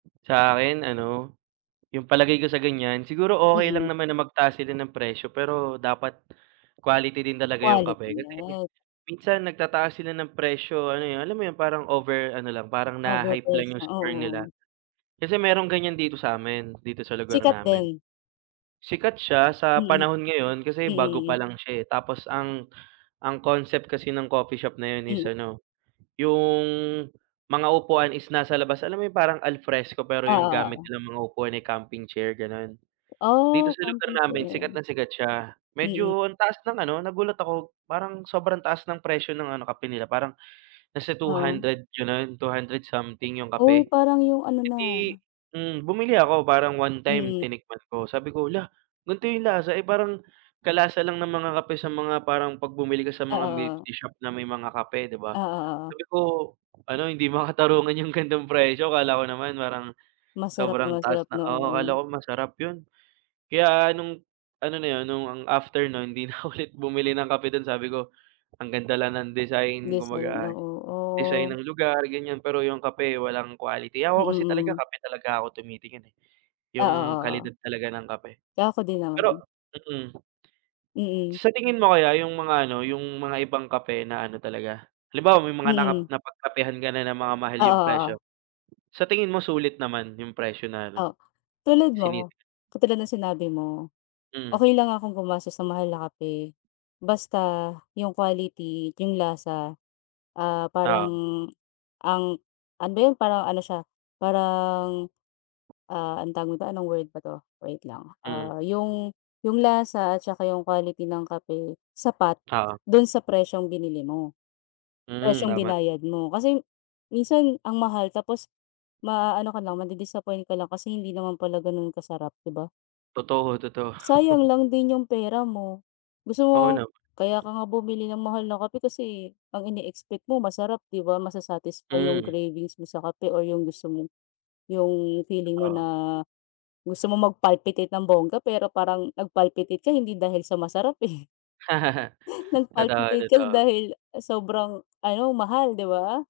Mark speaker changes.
Speaker 1: Sa akin ano, yung palagay ko sa ganiyan, siguro okey
Speaker 2: Mm.
Speaker 1: lang naman na magtaas sila ng presyo, pero dapat quality din talaga yung
Speaker 2: Quality,
Speaker 1: kape. Kasi
Speaker 2: yan.
Speaker 1: minsan nagtataas sila ng presyo ano yun alam mo yung parang over ano lang, parang naha-hype lang
Speaker 2: Overpriced
Speaker 1: yung
Speaker 2: na oo,
Speaker 1: store nila.
Speaker 2: oo.
Speaker 1: Kasi merong ganiyan dito sa'min, dito sa lugar
Speaker 2: Sikat
Speaker 1: namin.
Speaker 2: din.
Speaker 1: Sikat siya sa
Speaker 2: Mm.
Speaker 1: panahon ngayon kasi
Speaker 2: Mm,
Speaker 1: bago pa
Speaker 2: mm.
Speaker 1: lang siya, eh. Tapos ang ang concept kasi ng coffee shop na yun is
Speaker 2: Mm.
Speaker 1: ano, yung mga upuan is nasa labas, alam mo parang al fresco pero
Speaker 2: Oo,
Speaker 1: yung gamit
Speaker 2: oo.
Speaker 1: nilang mga upuan, eh, camping chair ganon? Dito
Speaker 2: Oh,
Speaker 1: sa lugar
Speaker 2: camping
Speaker 1: namin
Speaker 2: chair.
Speaker 1: sikat na sikat siya,
Speaker 2: Mm.
Speaker 1: medyo ang taas ng ano, nagulat ako parang sobrang taas ng presyo ng ano kape nila parang nasa two
Speaker 2: Oo.
Speaker 1: hundred ganun, 200 something yung
Speaker 2: Oh,
Speaker 1: kape.
Speaker 2: parang yung ano
Speaker 1: Eh,
Speaker 2: na
Speaker 1: di hmm bumili ako, parang one time
Speaker 2: Mm.
Speaker 1: tinikman ko sabi ko, "Hala gan'to yung lasa," eh, parang kalasa lang ng mga kape sa mga parang pag bumili ka sa mga milk
Speaker 2: Oo.
Speaker 1: tea shop na may mga kape di ba?
Speaker 2: Oo, oo.
Speaker 1: Sabi ko ano "Hindi makatarungan yung gan'tong presyo" akala ko naman parang
Speaker 2: Masarap na,
Speaker 1: sobrang taas
Speaker 2: masarap
Speaker 1: na
Speaker 2: no,
Speaker 1: oo
Speaker 2: oo.
Speaker 1: akala ko masarap yun. Kaya nung ano na yun nung after no'n di nako ulit bumili ng kape dun sabi ko, "Ang ganda lang ng design,"
Speaker 2: Design,
Speaker 1: kumbaga ay
Speaker 2: oo.
Speaker 1: design
Speaker 2: Oh.
Speaker 1: ng lugar, ganiyan pero yung kape walang quality.
Speaker 2: Mm,
Speaker 1: Ako kasi talaga
Speaker 2: mm.
Speaker 1: kape talaga ako tumitingin, eh,
Speaker 2: Oo,
Speaker 1: yung
Speaker 2: oo, o.
Speaker 1: kalidad talaga ng kape.
Speaker 2: Ako din
Speaker 1: Pero
Speaker 2: naman.
Speaker 1: mm.
Speaker 2: Mm.
Speaker 1: Sa tingin mo kaya yung mga ano, yung mga ibang kape na ano talaga halimbawa may mga napagkap
Speaker 2: Mhm.
Speaker 1: napagkapehan ka na na mga mahal
Speaker 2: Oo,
Speaker 1: yung presyo,
Speaker 2: oo.
Speaker 1: sa tingin mo sulit naman yung presyo na ano
Speaker 2: Oh, tulad mo,
Speaker 1: sinisi
Speaker 2: katulad ng sinabi mo,
Speaker 1: Mm.
Speaker 2: okey lang akong gumastos ng mahal na kape, basta yung quality, at yung lasa, ah, parang
Speaker 1: 0Oo.
Speaker 2: ang ano yun? Parang ano siya parang, ah, ano tawag nito? anong word ba 'to? wait lang,
Speaker 1: Hmm.
Speaker 2: ah, yung yung lasa at saka yung quality ng kape, sapat
Speaker 1: Oo.
Speaker 2: dun sa presyong binili mo,
Speaker 1: Mm,
Speaker 2: presyong
Speaker 1: tama t
Speaker 2: binayad mo, kasi minsan ang mahal tapos maaano ka lang madi-disappoint ka lang kasi hindi naman pala ganun kasarap di ba?
Speaker 1: Totoo, totoo.
Speaker 2: Sayang lang din yung pera mo. Gusto mo
Speaker 1: Oo nam
Speaker 2: kaya ka nga bumili ng mahal na kape kasi, eh, ang ine-expect mo masarap 'di ba masa-satisfy yung
Speaker 1: Hmm.
Speaker 2: cravings mo sa kape, or yung gusto mo, yung feeling mo
Speaker 1: Oo.
Speaker 2: na gusto mong mag-palpitate ng bongga, pero parang nag-palpitate ka hindi dahil sa masarap, eh. Nag
Speaker 1: Totoo,
Speaker 2: palpitate ka da
Speaker 1: totoo.
Speaker 2: dahil sobrang ano mahal di ba?